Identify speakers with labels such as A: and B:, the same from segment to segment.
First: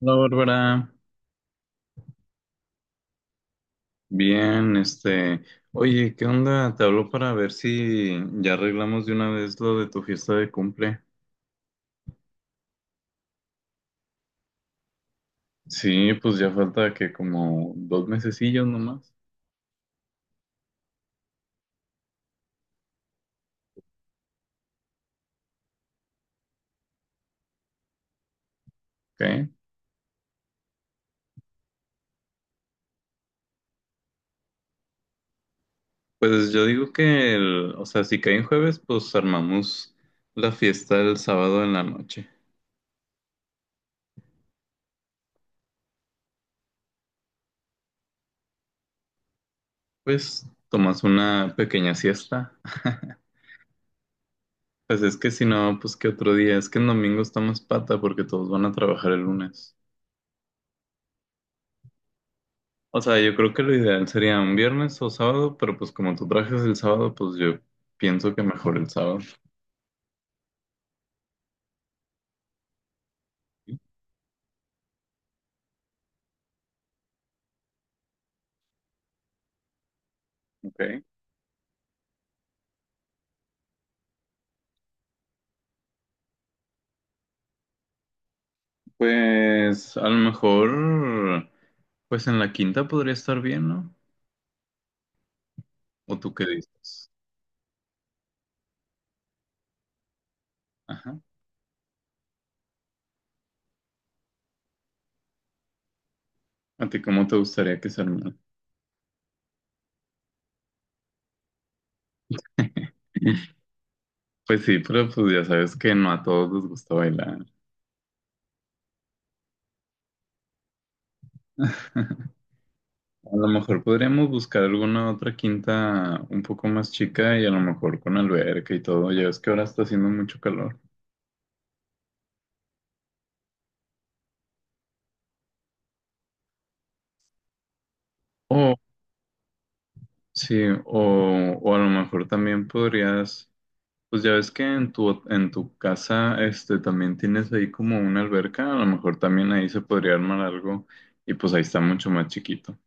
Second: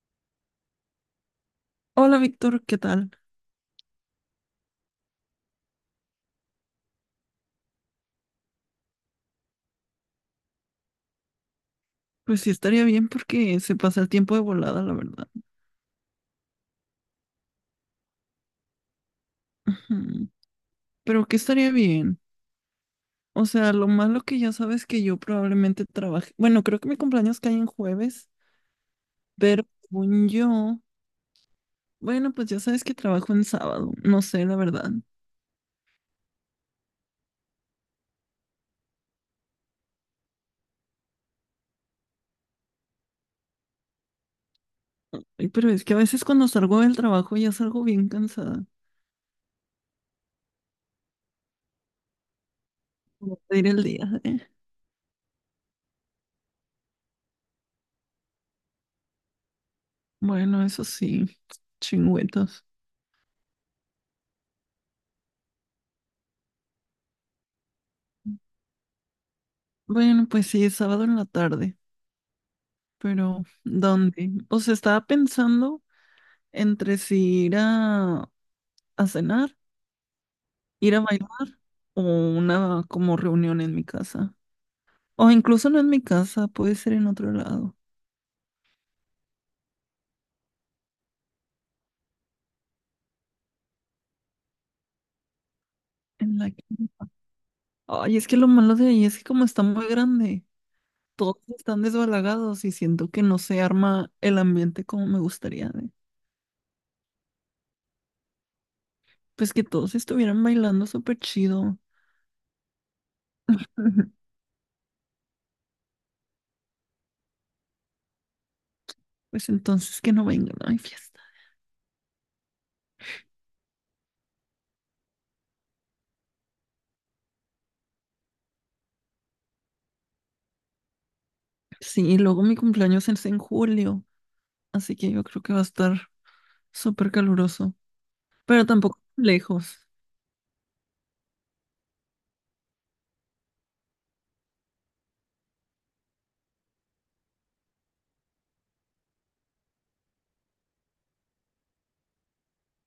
A: Hola Bárbara,
B: Hola Víctor, ¿qué tal?
A: bien, oye, ¿qué onda? Te hablo para ver si ya arreglamos de una vez lo de tu fiesta de cumple.
B: Pues sí, estaría bien porque se pasa el tiempo de volada, la verdad.
A: Sí, pues ya falta que como dos mesecillos nomás,
B: Ujú. Pero ¿qué estaría bien? O sea, lo malo que ya sabes que yo probablemente trabaje. Bueno, creo que mi cumpleaños cae en jueves,
A: ¿ok?
B: pero según yo, bueno, pues ya sabes que trabajo en sábado. No sé, la verdad.
A: Pues yo digo que o sea, si cae en jueves, pues armamos la fiesta el sábado en la noche.
B: Ay, pero es que a veces cuando salgo del trabajo ya salgo bien cansada.
A: Pues tomas una pequeña siesta.
B: Como pedir el día, ¿eh?
A: Pues es que si no, pues que otro día, es que el domingo está más pata porque todos van a trabajar el lunes.
B: Bueno, eso sí, chingüetos.
A: O sea, yo creo que lo ideal sería un viernes o sábado, pero pues como tú trajes el sábado, pues yo pienso que mejor el sábado.
B: Bueno, pues sí, es sábado en la tarde, pero ¿dónde? O sea, estaba pensando entre si ir a cenar, ir a
A: Ok.
B: bailar o una como reunión en mi casa. O incluso no en mi casa, puede ser en otro lado,
A: Pues a lo mejor, pues en la quinta podría estar bien, ¿no? ¿O tú
B: en
A: qué
B: la quinta.
A: dices?
B: Ay, es que lo malo de ahí es que como está muy grande,
A: Ajá.
B: todos están desbalagados y siento que no se arma el ambiente como me gustaría de-
A: ¿A ti cómo te gustaría que se armara?
B: Pues que todos estuvieran bailando súper chido.
A: Pues sí, pero pues ya sabes que no a todos les gusta bailar.
B: Pues entonces que no vengan, no hay fiesta.
A: A lo mejor podríamos buscar alguna otra quinta un poco más chica y a lo mejor con alberca y todo. Ya ves que ahora está haciendo mucho calor.
B: Sí, y luego mi cumpleaños es en julio, así que yo creo que va a estar súper caluroso. Pero
A: O
B: tampoco tan lejos.
A: Sí, o a lo mejor también podrías, pues ya ves que en tu casa también tienes ahí como una alberca, a lo mejor también ahí se podría armar algo y pues ahí está mucho más chiquito.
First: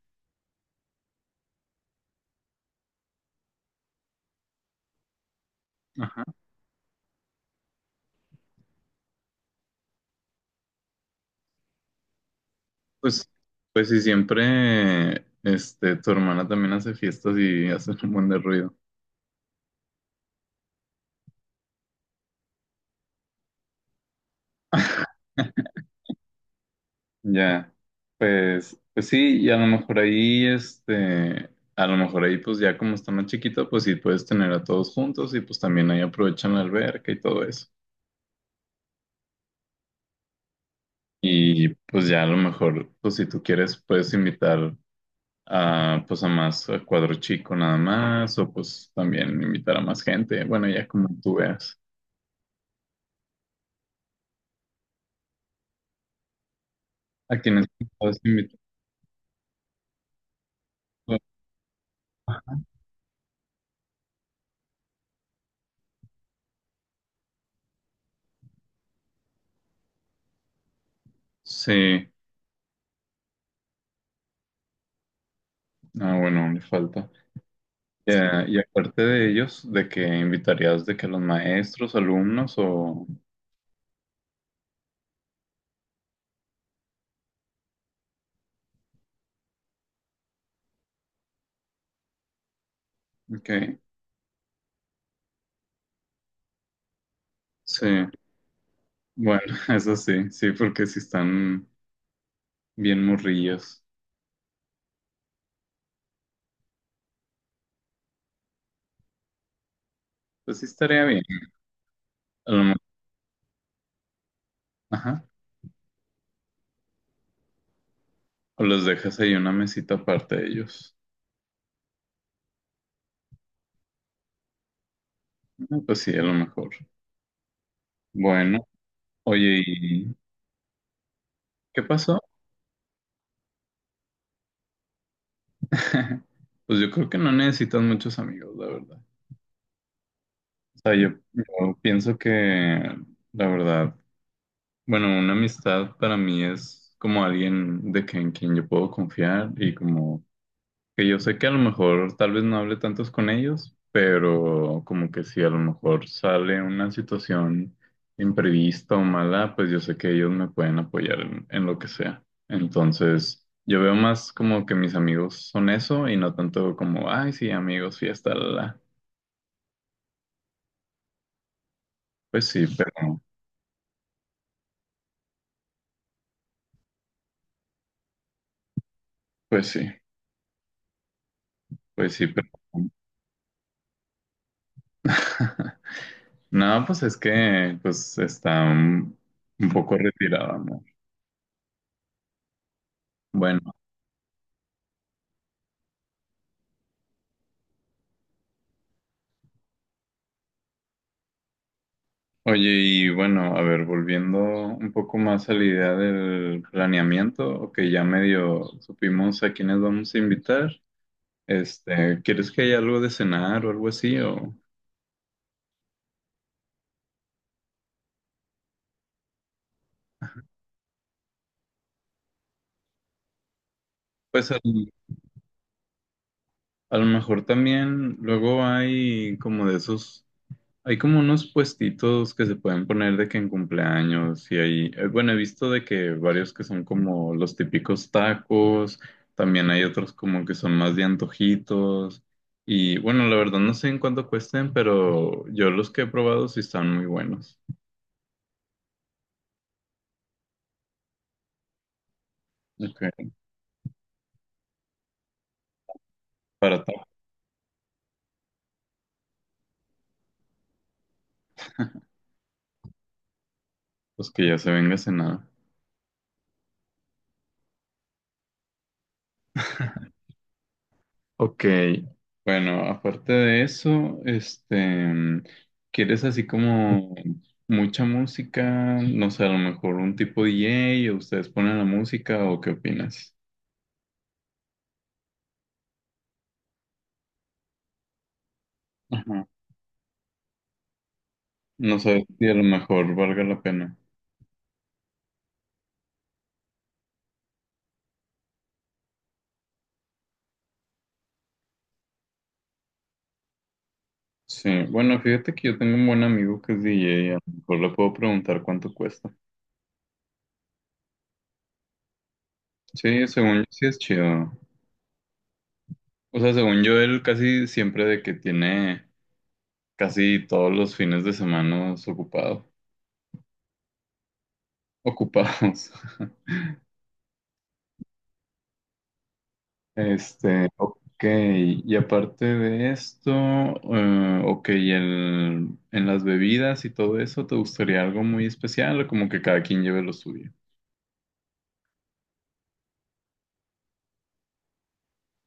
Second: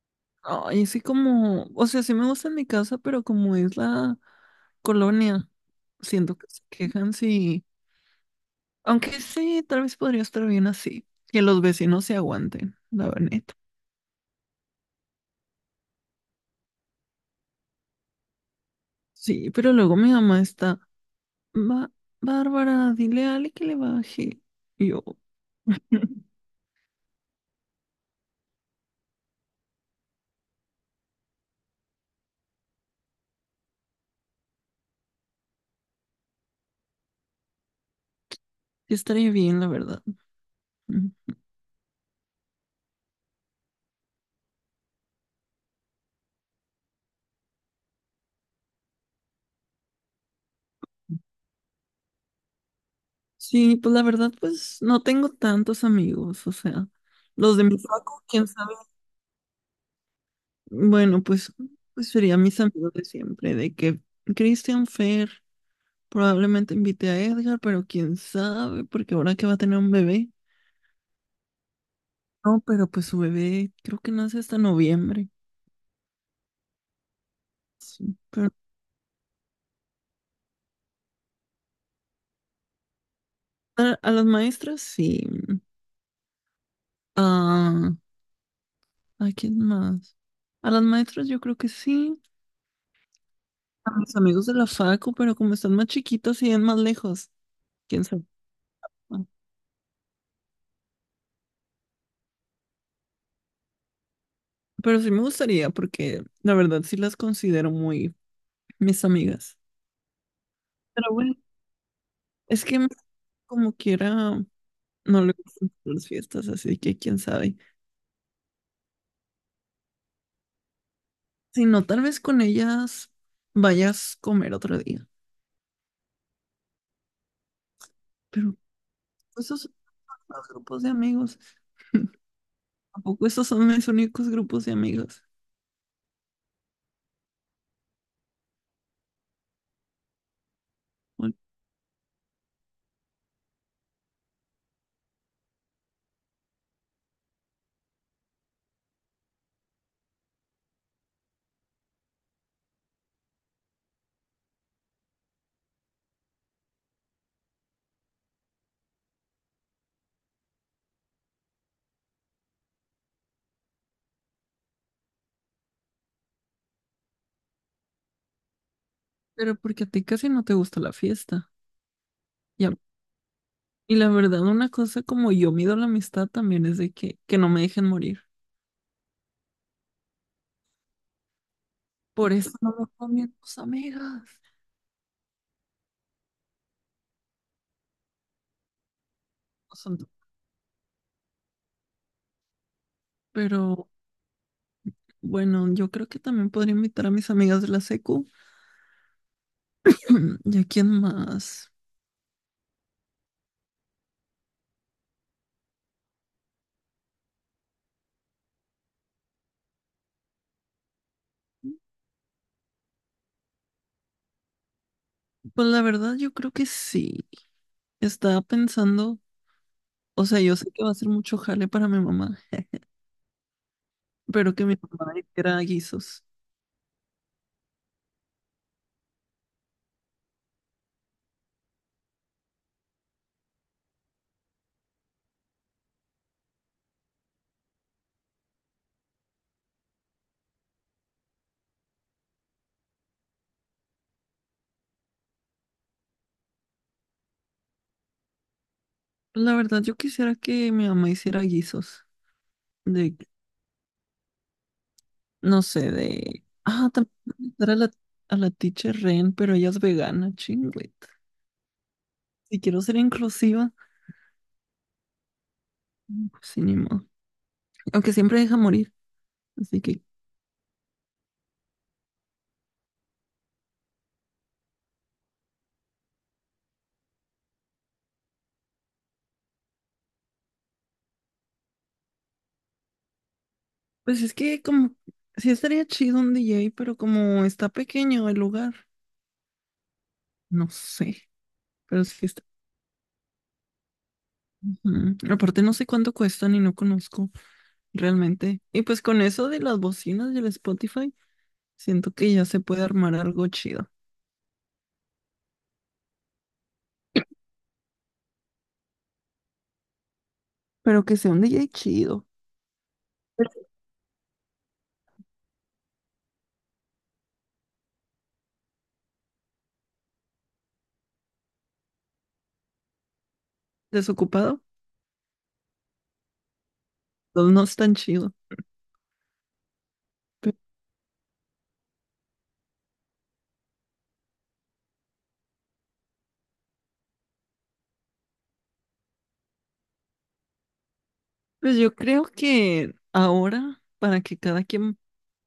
B: Ay, sí como, o sea, sí me gusta mi casa, pero como es la colonia,
A: Ajá.
B: siento que se quejan si, aunque sí, tal vez podría estar bien así, que los vecinos se aguanten, la
A: Pues,
B: verdad.
A: pues si siempre tu hermana también hace fiestas y hace un buen de ruido.
B: Sí, pero luego mi mamá está, "Ba- Bárbara, dile a Ale que le baje. Y yo,
A: Ya, pues sí, y a lo mejor ahí, pues ya como está más chiquito, pues sí puedes tener a todos juntos y pues también ahí aprovechan la alberca y todo eso.
B: sí estaría bien, la verdad. Ujú.
A: Y pues ya a lo mejor, pues si tú quieres, puedes invitar a pues a más a cuadro chico nada más, o pues también invitar a más gente. Bueno, ya como tú veas.
B: Sí, pues la verdad, pues no tengo tantos amigos, o sea,
A: A
B: los de
A: quienes
B: mi facu,
A: puedas
B: quién
A: invitar.
B: sabe. Bueno, pues, pues serían mis amigos de siempre, de que Christian Fer probablemente invite a Edgar, pero quién sabe, porque ahora que va a tener un bebé.
A: Sí,
B: No, pero pues su bebé creo que nace hasta noviembre.
A: ah, bueno, le falta.
B: Sí,
A: Ya,
B: pero
A: y aparte de ellos, ¿de que invitarías de que los maestros, alumnos o
B: a las maestras sí. Ah, ¿a quién más? A las maestras yo creo que sí.
A: qué?
B: A mis amigos de la facu, pero como están más chiquitos y es más lejos,
A: Sí,
B: quién sabe. Ah,
A: bueno, eso sí, sí, porque si están bien morrillos,
B: pero sí me gustaría, porque la verdad sí las considero muy mis amigas.
A: pues sí estaría
B: Pero
A: bien.
B: bueno.
A: A
B: Es
A: lo
B: que me- como quiera,
A: mejor,
B: no le gustan las fiestas, así que quién sabe.
A: O los dejas ahí una mesita aparte de ellos.
B: Si no, tal vez con ellas vayas a comer otro día.
A: Ah, pues sí, a lo mejor.
B: Pero
A: Bueno,
B: esos
A: oye,
B: son
A: ¿y
B: los grupos de amigos.
A: qué pasó?
B: Tampoco esos son mis únicos grupos de amigos.
A: Pues yo creo que no necesitas muchos amigos, la verdad. O sea, yo,
B: Bueno,
A: yo pienso que, la verdad, bueno, una amistad para mí es como alguien de que, en quien yo puedo confiar y como que yo sé que a lo mejor tal vez no hable tantos con ellos, pero como que si a lo mejor sale una situación imprevista o mala, pues yo sé que ellos me pueden apoyar en lo que sea. Entonces, yo veo más como que mis amigos son eso y no tanto como, ay, sí, amigos, fiesta, la, la.
B: pero porque a ti casi no te gusta la fiesta.
A: Pues sí,
B: Y, a-
A: pero,
B: y la verdad, una cosa como yo mido la amistad también es de que no me dejen morir.
A: pues sí, pues sí,
B: Por
A: pero...
B: eso no me con mis tus amigas.
A: No, pues es que, pues está un
B: No
A: poco
B: son tu-
A: retirado, amor. Bueno.
B: Pero bueno, yo creo que también podría invitar a mis amigas de la secu. ¿Y a quién más?
A: Oye, y bueno, a ver, volviendo un poco más a la idea del planeamiento, que ya medio supimos a quiénes vamos a invitar, ¿quieres que haya algo de cenar o algo así? O
B: Pues la verdad, yo creo que sí. Estaba pensando, o sea, yo sé que va a ser mucho jale para mi mamá,
A: pues
B: pero que mi mamá hiciera guisos.
A: a, lo mejor también luego hay como de esos. Hay como unos puestitos que se pueden poner de que en cumpleaños y ahí, bueno, he visto de que varios que son como los típicos tacos, también hay otros como que son más de antojitos y bueno, la verdad no sé en cuánto cuesten, pero yo los que he probado sí están muy buenos.
B: Pues la verdad, yo quisiera que mi mamá hiciera guisos. De,
A: Ok,
B: no sé, de.
A: para
B: Ah, también invitar a a la teacher Ren, pero ella es vegana, chingüet. Si quiero ser inclusiva,
A: tacos que ya se venga cenado.
B: pues sí, ni modo. Aunque siempre deja morir. Así que,
A: Ok, bueno, aparte de eso, mm, ¿quieres así como mucha música? No sé, a lo mejor un tipo DJ o ustedes ponen la música o qué opinas?
B: pues es que como. Sí estaría chido un DJ, pero como está pequeño el lugar.
A: Ajá.
B: No sé,
A: No
B: pero sí
A: sé
B: está.
A: si a lo mejor valga la pena.
B: Ujú. Aparte no sé cuánto cuestan y no conozco realmente. Y pues con eso de las bocinas y el Spotify, siento que ya se puede armar algo chido.
A: Sí, bueno, fíjate que yo tengo un buen amigo que es DJ, a lo mejor le puedo preguntar cuánto cuesta.
B: Pero que sea un DJ chido.
A: Sí, según yo sí es chido. O sea, según yo, él casi siempre de que tiene casi todos los fines de semana
B: Desocupado,
A: ocupados.
B: pues, no es tan chido. Pe-
A: Ok, y aparte de esto, ok, y en las bebidas y todo eso, ¿te gustaría algo muy especial o como que cada quien lleve lo suyo?
B: pues yo creo que ahora, para que cada quien,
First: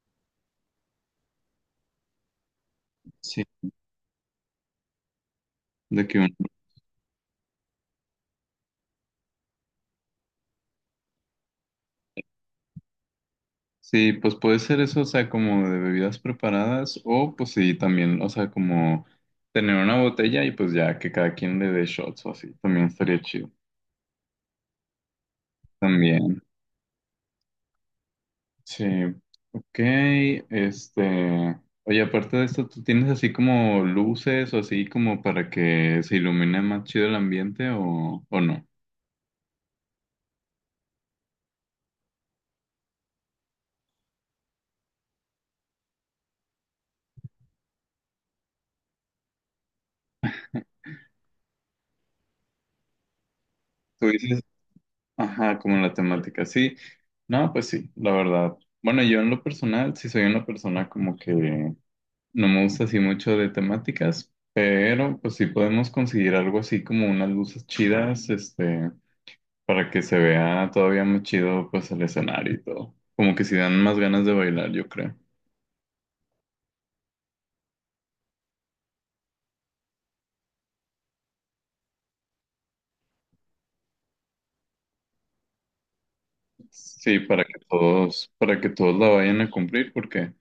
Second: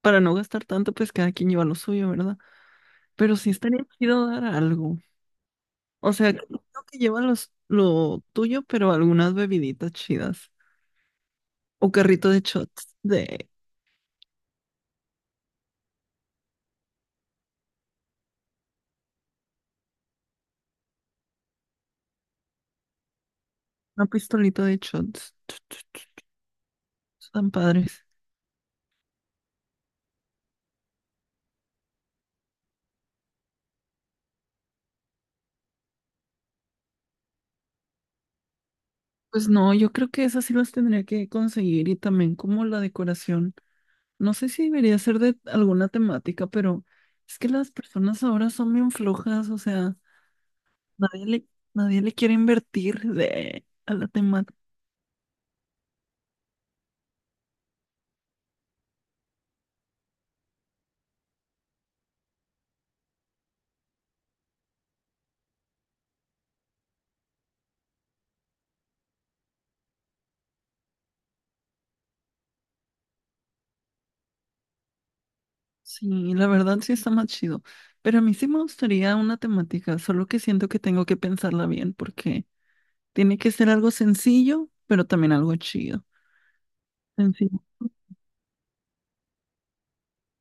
B: para no gastar tanto, pues cada quien lleva lo suyo, ¿verdad? Pero
A: Sí,
B: sí estaría chido dar algo.
A: de
B: O
A: que
B: sea,
A: un-
B: creo que lleva lo tuyo, pero algunas bebiditas chidas. O carrito de shots, de
A: sí, pues puede ser eso, o sea, como de bebidas preparadas o pues sí, también, o sea, como tener una botella y pues ya que cada quien le dé shots o así, también estaría chido.
B: una pistolita de shots.
A: También.
B: Tan padres.
A: Sí, ok, oye, aparte de esto, ¿tú tienes así como luces o así como para que se ilumine más chido el ambiente o no?
B: Pues no, yo creo que esas sí las tendría que conseguir y también como la decoración. No sé si debería ser de alguna temática, pero es que las personas ahora son bien flojas, o sea, nadie le, nadie le quiere invertir de, a
A: Tú
B: la
A: dices,
B: temática.
A: ajá, como la temática, sí, no, pues sí, la verdad. Bueno, yo en lo personal, sí soy una persona como que no me gusta así mucho de temáticas, pero pues sí podemos conseguir algo así como unas luces chidas. Para que se vea todavía más chido pues el escenario y todo. Como que si dan más ganas de bailar, yo creo.
B: Sí, la verdad sí está más chido. Pero a mí sí me gustaría una temática, solo que siento que tengo que pensarla bien porque tiene que ser algo sencillo, pero también algo chido.
A: Sí,
B: Sencillo.
A: para que todos la vayan a cumplir, porque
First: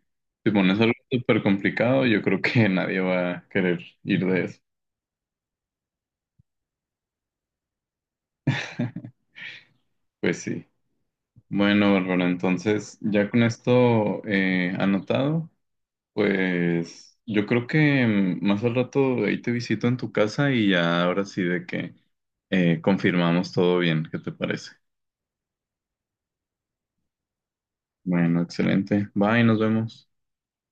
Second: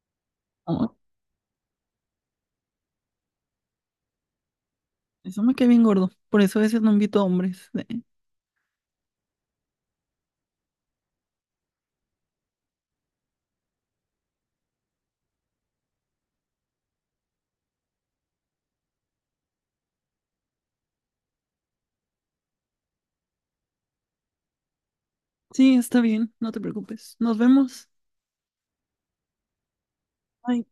A: si pones algo
B: Oh,
A: súper complicado, yo creo que nadie va a querer ir de eso.
B: eso me cae bien gordo. Por eso a veces no invito a hombres.
A: Pues sí. Bueno, Bárbara, entonces ya con esto anotado, pues yo creo que más al rato ahí te visito en tu casa y ya ahora sí de que confirmamos todo bien, ¿qué te parece?
B: Sí, está bien, no te preocupes. Nos vemos.
A: Bueno, excelente. Bye, nos vemos.
B: Bye.